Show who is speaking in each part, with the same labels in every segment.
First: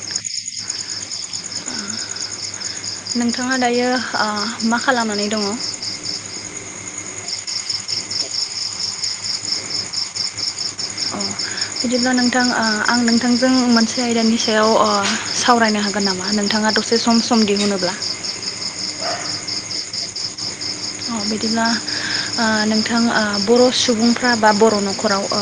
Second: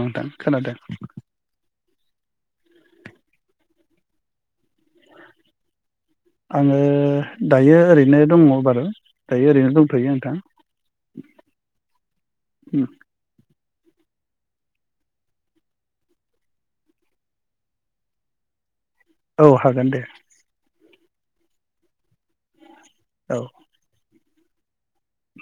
Speaker 1: नोंथां खोनादों
Speaker 2: नोंथाङा दायो मा खालामनानै दङ
Speaker 1: ओ दायो ओरैनो दङ बारु दायो ओरैनो दंथयो नोंथां
Speaker 2: अ बिदिब्ला नोंथां आं नोंथांजों मो आयदानि सायाव सावरायनो हागोन नामा नोंथाङा दसे सम सम दिहुनोब्ला
Speaker 1: औ हागोन दे।
Speaker 2: बिदिब्ला नोंथां ओ
Speaker 1: औ
Speaker 2: बर' सुबुं फ्रा बा बर' न'खराव आ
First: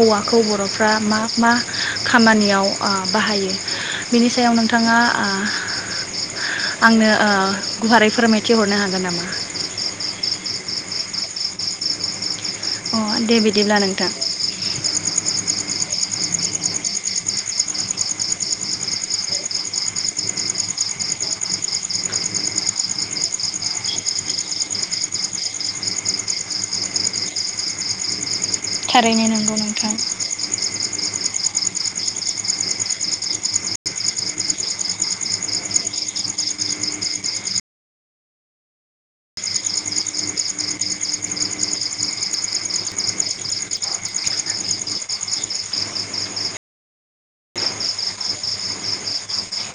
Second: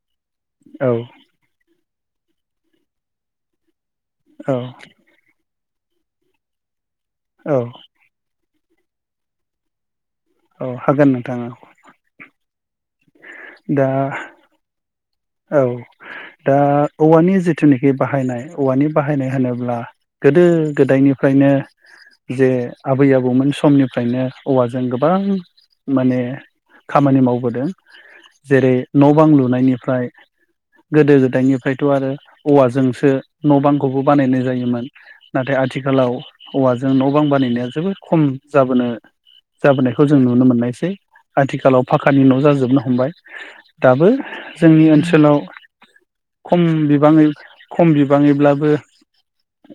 Speaker 2: औवाखौ बर'फ्रा
Speaker 1: औ
Speaker 2: मा मा खामानियाव आ बाहायो बिनि सायाव
Speaker 1: औ
Speaker 2: नोंथाङा आ आंनो ओ
Speaker 1: औ
Speaker 2: गुवारै फोरमाय थिहरनो हागोन नामा?
Speaker 1: अ हागोन नोंथां
Speaker 2: अ दे बिदिब्ला
Speaker 1: दा
Speaker 2: नोंथां
Speaker 1: औ दा औवानि जिथुनिखि बाहायनाय औवानि बाहायनाय होनोब्ला गोदो गोदायनिफ्रायनो जे आबै आबौमोन समनिफ्रायनो औवाजों गोबां माने खामानि मावबोदों जेरै न
Speaker 2: थारैनो
Speaker 1: बां
Speaker 2: नंगौ नोंथां
Speaker 1: लुनायनिफ्राय गोदो गोदायनिफ्रायथ आरो औवाजोंसो न बांखौबो बानायनाय जायोमोन नाथाय आथिखालाव औवाजों न बां बानायनाया जोबोद खम जाबोनो जाबोनायखौ जों नुनो मोननायसै आथिखालाव फाखानि न जाजोबनो हमबाय दाबो जोंनि ओनसोलाव सोलाव खम बिबाङै खम बिबाङैब्लाबो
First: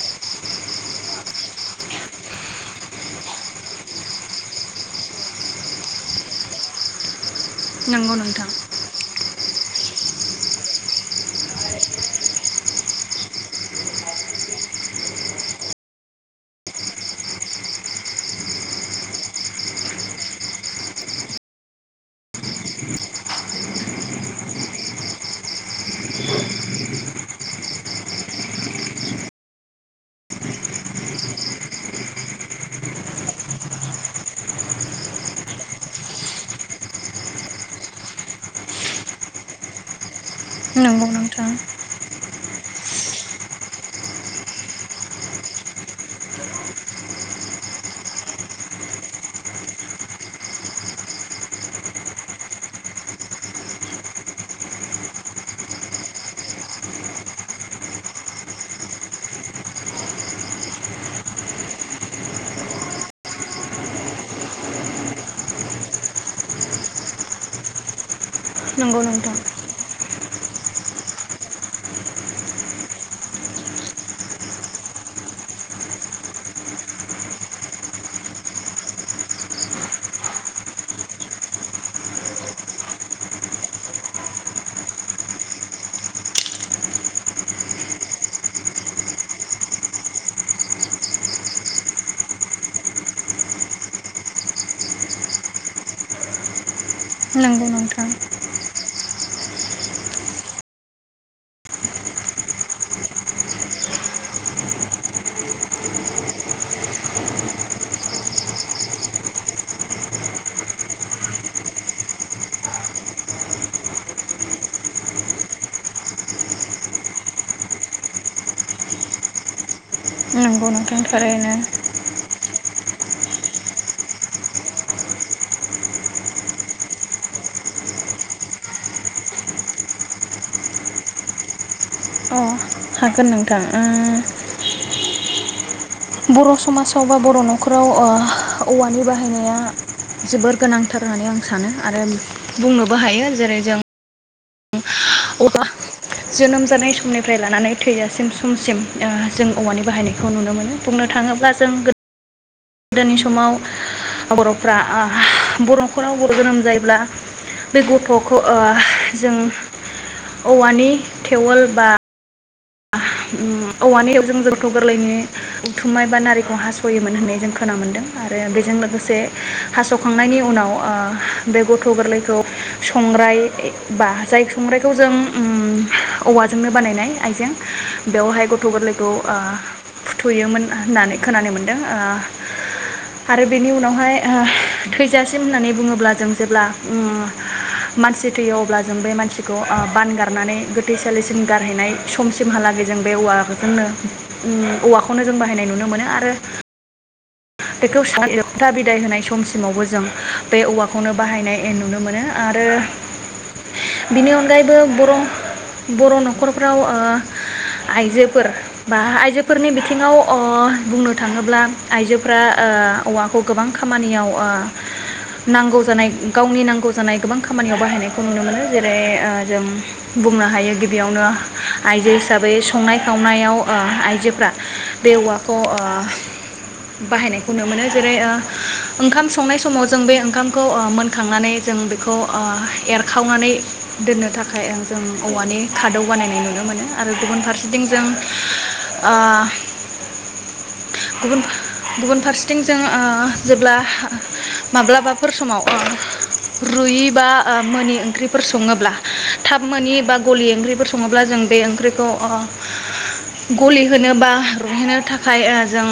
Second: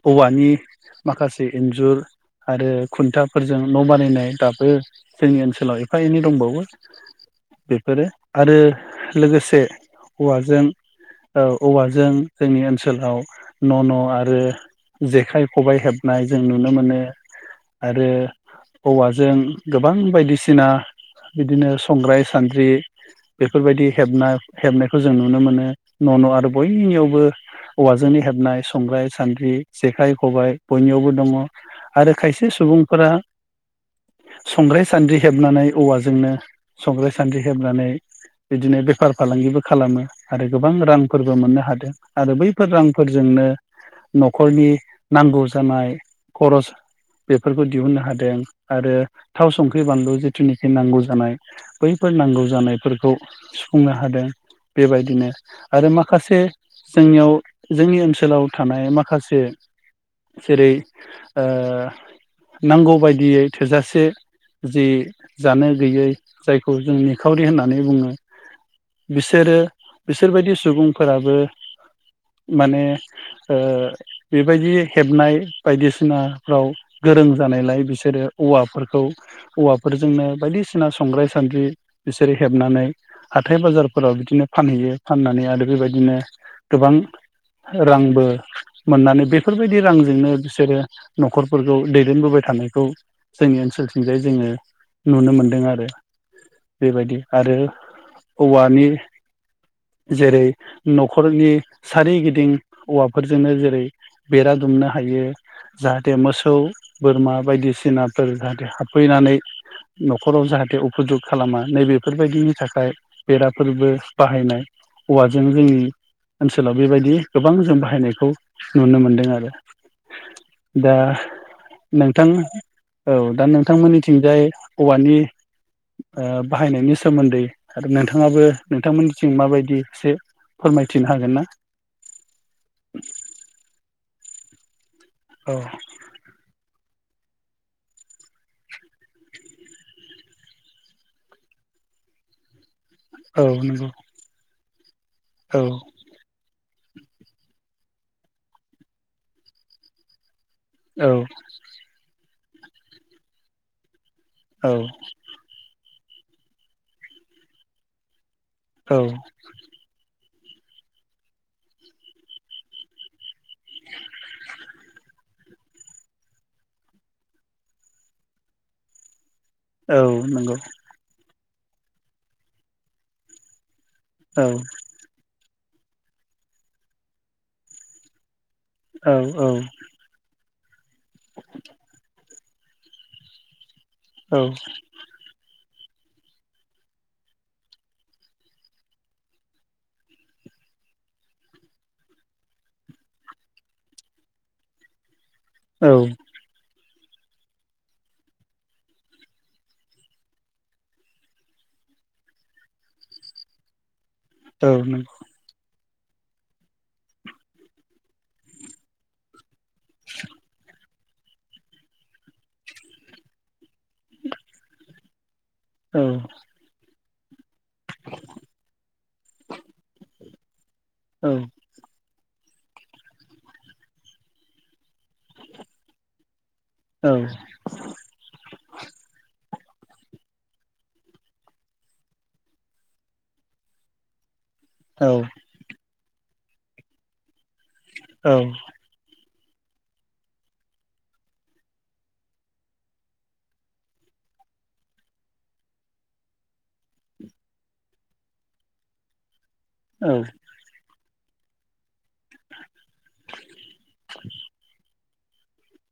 Speaker 1: औवानि माखासे इन्जुर आरो खुन्थाफोरजों न बानायनाय दाबो जोंनि ओनसोलाव एफा एनै दंबावो बेफोरो
Speaker 2: नंगौ नोंथां
Speaker 1: आरो लोगोसे औवाजों ओ औवाजों जोंनि ओनसोलाव न न आरो जेखाइ खबाइ हेबनाय जों नुनो मोनो आरो औवाजों गोबां बायदिसिना बिदिनो संग्राय सान्द्रि बेफोरबायदि हेबना हेबनाय खौ जों नुनो मोनो न न आरो बयनिनियावबो औवाजोंनो हेबनाय संग्राय सान्द्रि जेखाइ खबाइ बयनियावबो दङ आरो खायसे सुबुंफोरा संग्राय सान्द्रि हेबनानै औवाजोंनो संग्राय सान्द्रि हेबनानै बिदिनो बेफार फालांगिबो खालामो आरो गोबां
Speaker 2: नंगौ
Speaker 1: रांफोरबो
Speaker 2: नोंथां
Speaker 1: मोननो हादों आरो बैफोर रांफोरजोंनो नखरनि नांगौ जानाय खरस बेफोरखौ दिहुननो हादों आरो थाव संख्रि बानलु जिथुनिखि नांगौ जानाय बैफोर नांगौ जानायफोरखौ सुफुंनो हादों। बेबायदिनो आरो माखासे जोंनियाव जोंनि ओनसोलाव थानाय माखासे जेरै ओ नांगौ बायदियै थोजासे जि जानो गैयै जायखौ जों निखावरि होननानै बुङो
Speaker 2: नंगौ नोंथां
Speaker 1: बिसोरो बिसोरबायदि सुबुंफोराबो माने ओ बेबायदि हेबनाय बायदिसिनाफ्राव गोरों जानायलाय बिसोरो औवाफोरखौ औवाफोरजोंनो बायदिसिना संग्राय सान्द्रि बिसोरो हेबनानै हाथाय बाजार फोराव बिदिनो फानहैयो फाननानै आरो बेबायदिनो गोबां रांबो मोननानै बेफोरबायदि रांजोंनो बिसोरो नखरफोरखौ दैदेनबोबाय थानायखौ जोंनि ओनसोलथिंजाय जोङो नुनो मोनदों आरो बेबायदि आरो
Speaker 2: नंगौ नोंथां
Speaker 1: औवानि जेरै नखरनि सारिगिदिं औवाफोरजोंनो जेरै बेरा दुमनो हायो जाहाथे मोसौ बोरमा बायदिसिनाफोर जाहाथे हाबफैनानै नखराव जाहाथे उफुद्रुग खालामा नैबेफोरबायदिनि थाखाय बेरा फोरबो बाहायनाय औवाजों जोंनि ओनसोलाव बेबायदि गोबां जों बाहायनायखौ नुनो मोनदों आरो
Speaker 2: ओं थारैनो
Speaker 1: थां औ दा नोंथांमोननिथिंजाय औवानि ओ बाहायनायनि सोमोन्दै नोंथां नोंथाङाबो नोंथांमोननिथिं माबायदि एसे फोरमायथिनो हागोन ना
Speaker 2: अ हागोन नोंथां ओ [inaudible]
Speaker 1: औ
Speaker 2: बर समाजाव बा बर नखराव ओ औवानि बाहायनाया जोबोर गोनांथार होननानै आं सानो आरो बुंङो बाहायो
Speaker 1: औ
Speaker 2: जेरै जों
Speaker 1: नंगौ औ
Speaker 2: अब्ला जोनोम जानाय समनिफ्राय लानानै थैजासिम समसिम ओ जों औवानि बाहायनायखौ नुनो मोनो
Speaker 1: औ
Speaker 2: बुंनो थाङोब्ला जों गोद गोदोनि समाव
Speaker 1: औ
Speaker 2: बरफ्रा ओ बर नखराव गथ जोनोम जायोब्ला बे गथ खौ ओ
Speaker 1: औ
Speaker 2: जों औवानि थेवल बा उम औवानि जों जौथ गोरलैनि उथुमनाय बा नारिखौ हासयोमोन होननाय जों खोना मोनदों आरो बेजों लोगोसे
Speaker 1: औ
Speaker 2: हासखांनायनि
Speaker 1: नंगौ
Speaker 2: उनाव ओ बे गथ गोरलैखौ संग्राय बा
Speaker 1: औ
Speaker 2: जाय संग्रायखौ जों उम औवाजोंनो बानायनाय आइजें बेवहाय गथ गथ
Speaker 1: औ
Speaker 2: गोरलैखौ ओ फुथुयोमोन। होननानै खोनानो मोनदों ओ आरो बेनि उनाव आमफाय
Speaker 1: औ
Speaker 2: ओ थैजासिम होननानै बुङोब्ला जों जेब्ला ओ मानसि थैयो अब्ला जों बे मानसिखौ ओ बान गारनानै गोथैसालिसिम गारहैनाय समसिम हालागै जों बे औवानो ओं औवाखौ खौनो जों बाहायनाय नुनो
Speaker 1: औ
Speaker 2: मोनो आरो बेखौथा बिदाय होनाय समसिमावबो जों बे औवाखौनो बाहायनाय नुनो मोनो आरो बिनि अनगायैबो
Speaker 1: नंगौ
Speaker 2: बर बर नखरफ्राव ओ आइजोफोर बा आइजो फोरनि बिथिङाव ओ बुंनो थाङोब्ला आइजोफ्रा ओ औवाखौ गोबां खामानियाव ओ नांगौ जानाय
Speaker 1: औ औ
Speaker 2: गावनि नांगौनि जानाय गोबां खामानियाव बाहायनायखौ नुनो मोनो जेरै जों बुंनो हायो गिबियावनो
Speaker 1: औ नंगौ औ नंगौ औ
Speaker 2: आइजो हिसाबै संनाय खावनायाव आइजोफ्रा बे औवाखौ बाहायनायखौ नु मोनो जेरै ओंखाम संनायनाय समाव जों बे ओंखामखौ मोनखांनानै जों बेखौ एरखावनानै दोननो थाखा जों औवानि खादौ बानायनाय नुनो मोनो आरो गुबुन फारसे बिदिं जों ओ गुबुन गुबुन फारसेथिं जों जेब्ला माब्लाबाफोर समाव रुयि बा मोनोनि ओंख्रिफोर सङोब्ला थाब मानि बबा गलि ओंख्रिफोर सङोब्ला जों बे ओंख्रिखौ ओ गलिहोनो बा रुहोनो थाखाय ओ जों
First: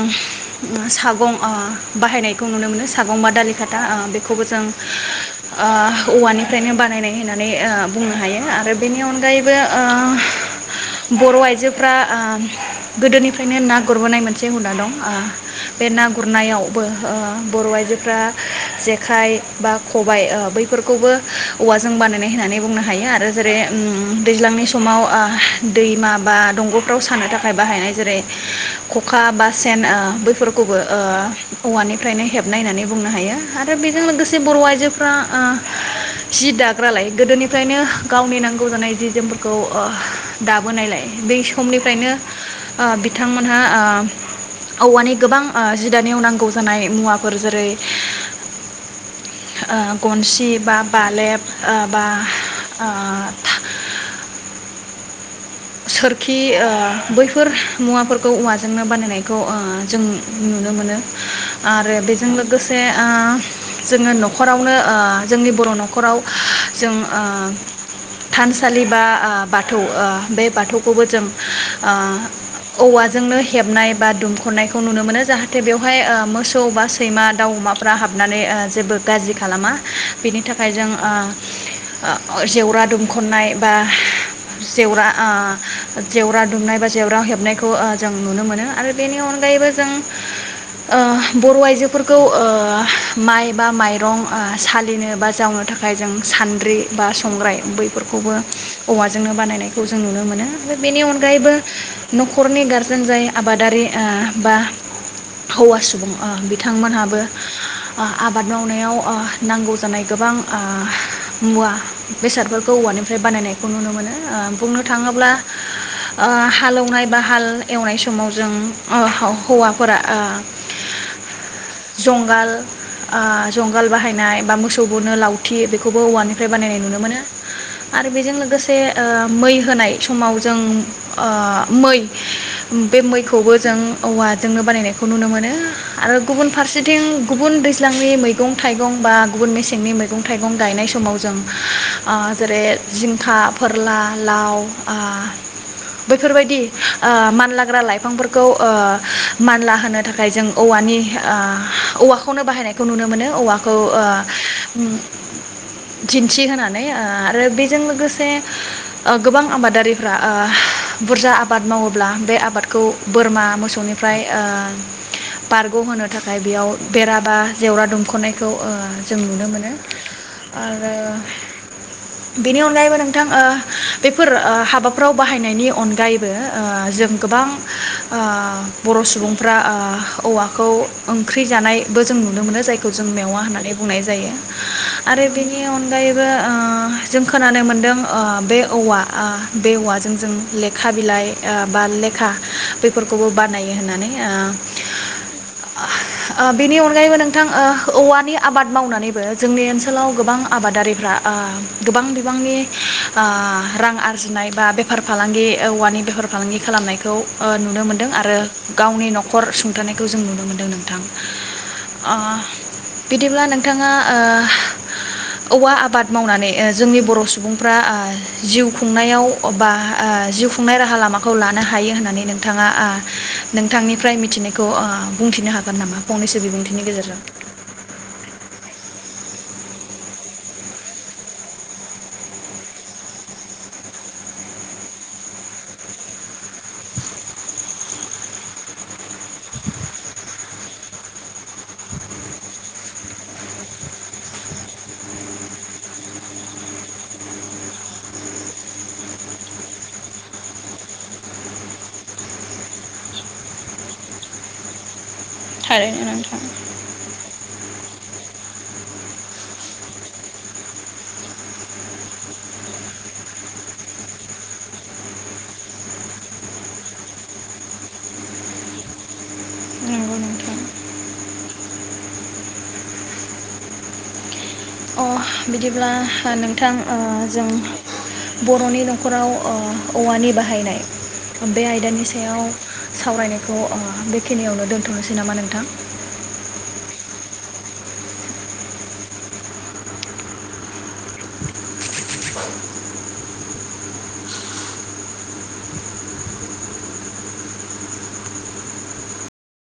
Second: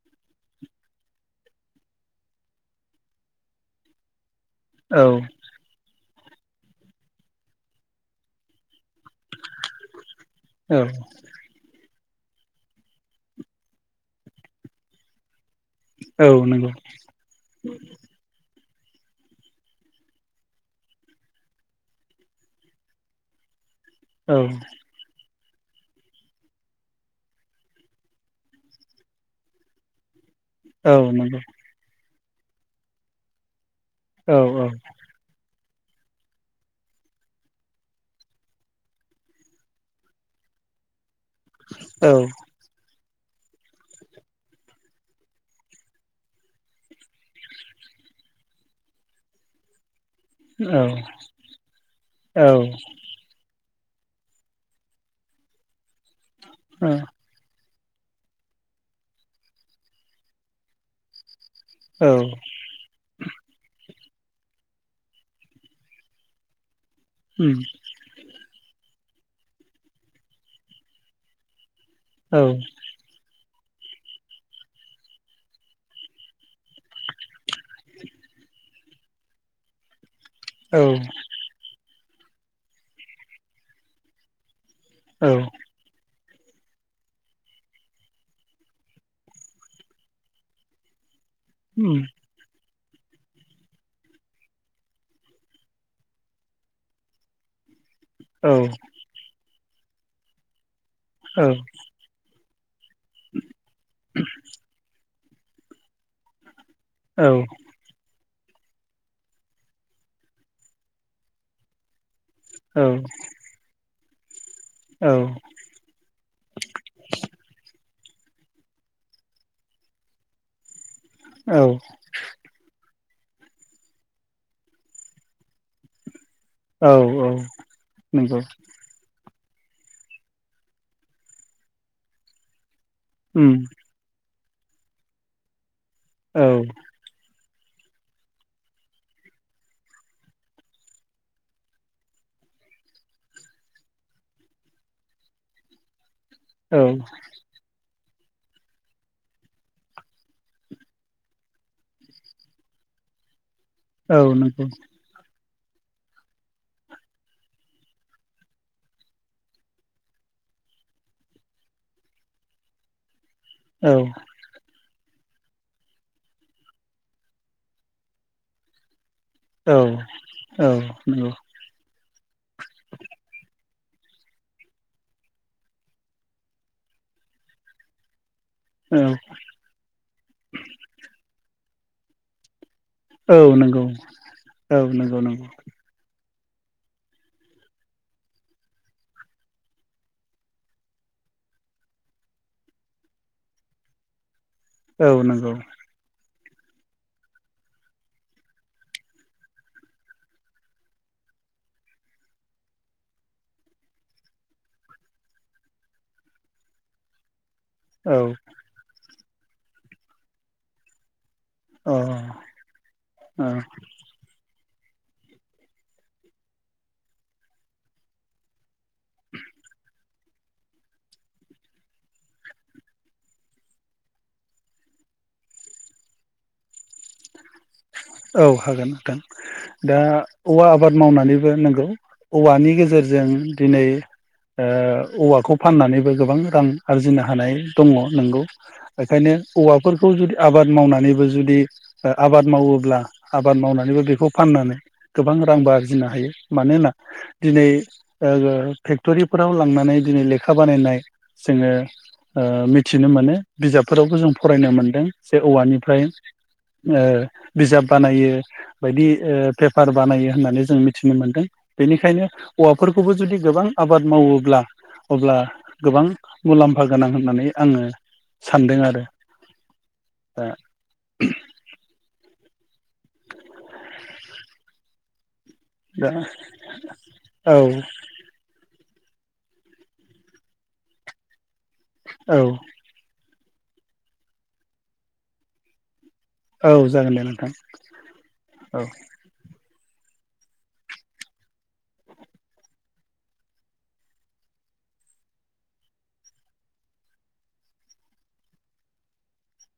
Speaker 2: सागं ओ बाहायनायखौ नुनो मोनो सागं बा दालि खाथा ओ खौबो जों
Speaker 1: औ
Speaker 2: ओ औवानिफ्रायनो बानायनाय होननानै बुंनो हायो आरो बेनि अनगायैबो
Speaker 1: औ
Speaker 2: ओ बर आइजो फ्रा ओ गोदोनिफ्रायनो ना गुरबोनाय मोनसे हुदा दं ओ बे ना गुरनायावबो ओ बर आइजोफ्रा जेखाइ बा खबाय बैफोरखौबो औवाजों बानायनाय होननानै बुंनो हायो आरो जेरै ओ दैज्लांनि समाव ओ दैमा बा दंगफ्राव सानो थाखाय बाहायनाय जेरै खखा बा सेन ओ फोरखौबो
Speaker 1: औ उम औ
Speaker 2: ओ औवानि फ्रायनो हेबनाय होननानै बुंनो हायो दा बेजों
Speaker 1: औ
Speaker 2: लोगोसे बर आइजोफ्रा ओ जि दाग्रालाय गोदोनिफ्रायनो गावनि नांगौ जानाय जि जोमफोरखौ ओ दाबोनायलाय बै समनिफ्रायनो ओ बिथांमोनहा ओ औवानि गोबां ओ जि दानायाव नांगौ जानाय मुवाफोर जेरै ओ गनसि बा बालेब ओ बा ओ सोर खि बैफोर मुवाफोरखौ औवाजोंनो बानायनायखौ ओ जों नुनो मोनो आरो बेजों लोगोसे ओ जोङो नखरावनो ओ जोंनि बर' नखराव जों ओ थान सालि बा ओ बाथौ ओ बे बाथौखौबो जों
Speaker 1: उम औ
Speaker 2: ओ औवाजोंनो हेबनाय बा दुमखनायखौ नुनो मोनो जाहाथे बेवहाय मोसौ बा सैमा दाउ अमाफ्रा हाबनानै जेबो गाज्रि खालामा बेनि थाखाय
Speaker 1: औ
Speaker 2: जों ओ ओ जेवरा दुमखनाय बा जेव ओ जेवरा दुमनाय बा जेवरा हेबनायखौ ओ जों नुनो मोनो आरो बेनि अनगायैबो जों ओ बर' आइजोफोरखौ ओ माइ बा माइरं सालिनो बा जावनो थाखाय जों सान्द्रि बा संग्राय बै फोरखौबो
Speaker 1: औ
Speaker 2: औवाजोंनो बानायनाय खौ जों नुनो मोनो। बेनि अनगायैबो न खरनि गार जों जाय आबादारि ओ बा हौवा सुबुं ओ बिथांमोनहाबो आबाद मावनायाव ओ नांगौ जानाय गोबां ओ मुवा बेसादफोरखौ औवानिफ्राय बानायनायखौ नुनो मोनो। ओ। बुंनो थाङोब्ला ओ हालौनाय बा हाल एवनाय माव जों ओ हौव हौवाफोरा ओ
Speaker 1: औ
Speaker 2: जंगाल ओ जंगाल बाहायनाय बा मोसौ बुनो लावथि बेखौबो औवानि फ्राय बानायनाय नुनो मोनो
Speaker 1: औ औ नंगौ
Speaker 2: आरो बेजों लोगोसे ओ मै होनाय समाव जों ओ मै बे मैखौबो जों
Speaker 1: उम
Speaker 2: औवा जोंनो बानायनायखौ नुनो मोनो आरो
Speaker 1: औ
Speaker 2: गुबुन
Speaker 1: नंगौ
Speaker 2: फारसेथिं गुबुन दैज्लांनि मैगं थाइगं बा गुबुन मेसेंनि मैगं थाइगं गायनाय समाव जों ओ जेरै जिंखा फोरला लाउ आ बैफोरबायदि ओ मानलाग्रा लाइफ बिफांफोरखौ ओ मानला होनो थाखाय जों औवानि ओ औवाखौनो बाहायनायखौ नुनो मोनो औव खौ ओ उम दिन्थिहोनानै ओ आरो बेजों लोगोसे ओ गोबां आबादारिफ्रा ओ बुरजा आबाद मावोब्ला बे आबादखौ बोरमा मोसौनिफ्राय
Speaker 1: औ
Speaker 2: ओ बारगहोनो थाखाय बेयाव बेराबा जेवरा दुमखनायखौ ओ जों नुनो
Speaker 1: औ
Speaker 2: मोनो
Speaker 1: औ
Speaker 2: आरो
Speaker 1: नंगौ
Speaker 2: बेनि अनगायैबो नोंथां ओ [unintelligible] बेफोर हाबाफोराव बाहायनायनि अनगायैबो ओ जों गोबां ओ
Speaker 1: औ
Speaker 2: बर' सुबुंफ्रा ओ औवाखौ ओंख्रि जानाय बो जों नुनो मोनो जाय खौ जों मेवा
Speaker 1: औ
Speaker 2: होननानै
Speaker 1: नंगौ
Speaker 2: बुंनाय जायो
Speaker 1: औ नंगौ
Speaker 2: आरो
Speaker 1: नंगौ
Speaker 2: बेनि अनगायै बो ओ जों खोनानो मोनदों ओ बे औवा ओ बे औवाजों जों लेखा बिलाइ ओ बा लेखा बेफोरखौबो बानायो होननानै ओ
Speaker 1: औ नंगौ
Speaker 2: ओ बिनि अनगायैबो नोंथां ओ औवानि आबाद मावनानैबो जोंनि ओनसोलाव गोबां आबादारिफ्रा ओ गोबां बिबांनि ओ रां आरजिनाय बा बेफार फालांगि औवानि बेफार फालांगि खालामनायखौ ओ नुनो मोनदों
Speaker 1: औ
Speaker 2: आरो गावनि नख खर सुंथानायखौ जों नुनो मोन्दों नोंथां
Speaker 1: अ
Speaker 2: ओ बिदिब्ला
Speaker 1: औ
Speaker 2: नोंथाङा ओ औवा आबाद मावनानै ओ जोंनि बर' सुबुंफ्रा ओ जिउ खुंनायाव बा ओ जिउ खुंनाय राहा लामाखौ लानो हायो होननानै नोंथाङा ओ नोंथांनिफ्राय मिथिनायखौ ओ बुंथिनो हागोन नामा फंनैसो बिबुंथिनि गेजेरजों?
Speaker 1: औ हागोन नोंथां दा औवा आबाद मावनानैबो नंगौ औवानि गेजेरजों दिनै ओ औवाखौ फाननानैबो गोबां रां आरजिनो हानाय दङ नंगौ बेखायनो औवाफोरखौ जुदि आबाद मावनानैबो जुदि आबाद मावोब्ला आबाद मावनानैबो बेखौ फाननानै गोबां रांबो आरजिनो हायो मानोना दिनै ओ फेक्टरिफोराव लांनानै दिनै लेखा बानायनाय जोङो ओ मिथिनो मोनो बिजाबफोरावबो जों फरायनो मोनदों। जे
Speaker 2: थारैनो
Speaker 1: औवानिफ्राय
Speaker 2: नोंथां
Speaker 1: ओ बिजाब बानायो बायदि पेपार बानायो होननानै जों मिथिनो मोन्दों बेनिखायनो औवाफोरखौबो जुदि गोबां आबाद मावोब्ला अब्ला गोबां मुलाम्फा गोनां होननानै आङो सानदों आरो
Speaker 2: नंगौ नोंथां अ बिदिब्ला
Speaker 1: दा
Speaker 2: नोंथां जों
Speaker 1: औ
Speaker 2: बर'नि नख'राव औवानि बाहायनाय बे आयदानि
Speaker 1: औ
Speaker 2: सायाव सावरायनाय थ बेखिनियावनो दोन्थनोसै नामा नोंथां?
Speaker 1: औ जागोन दे नोंथां औ।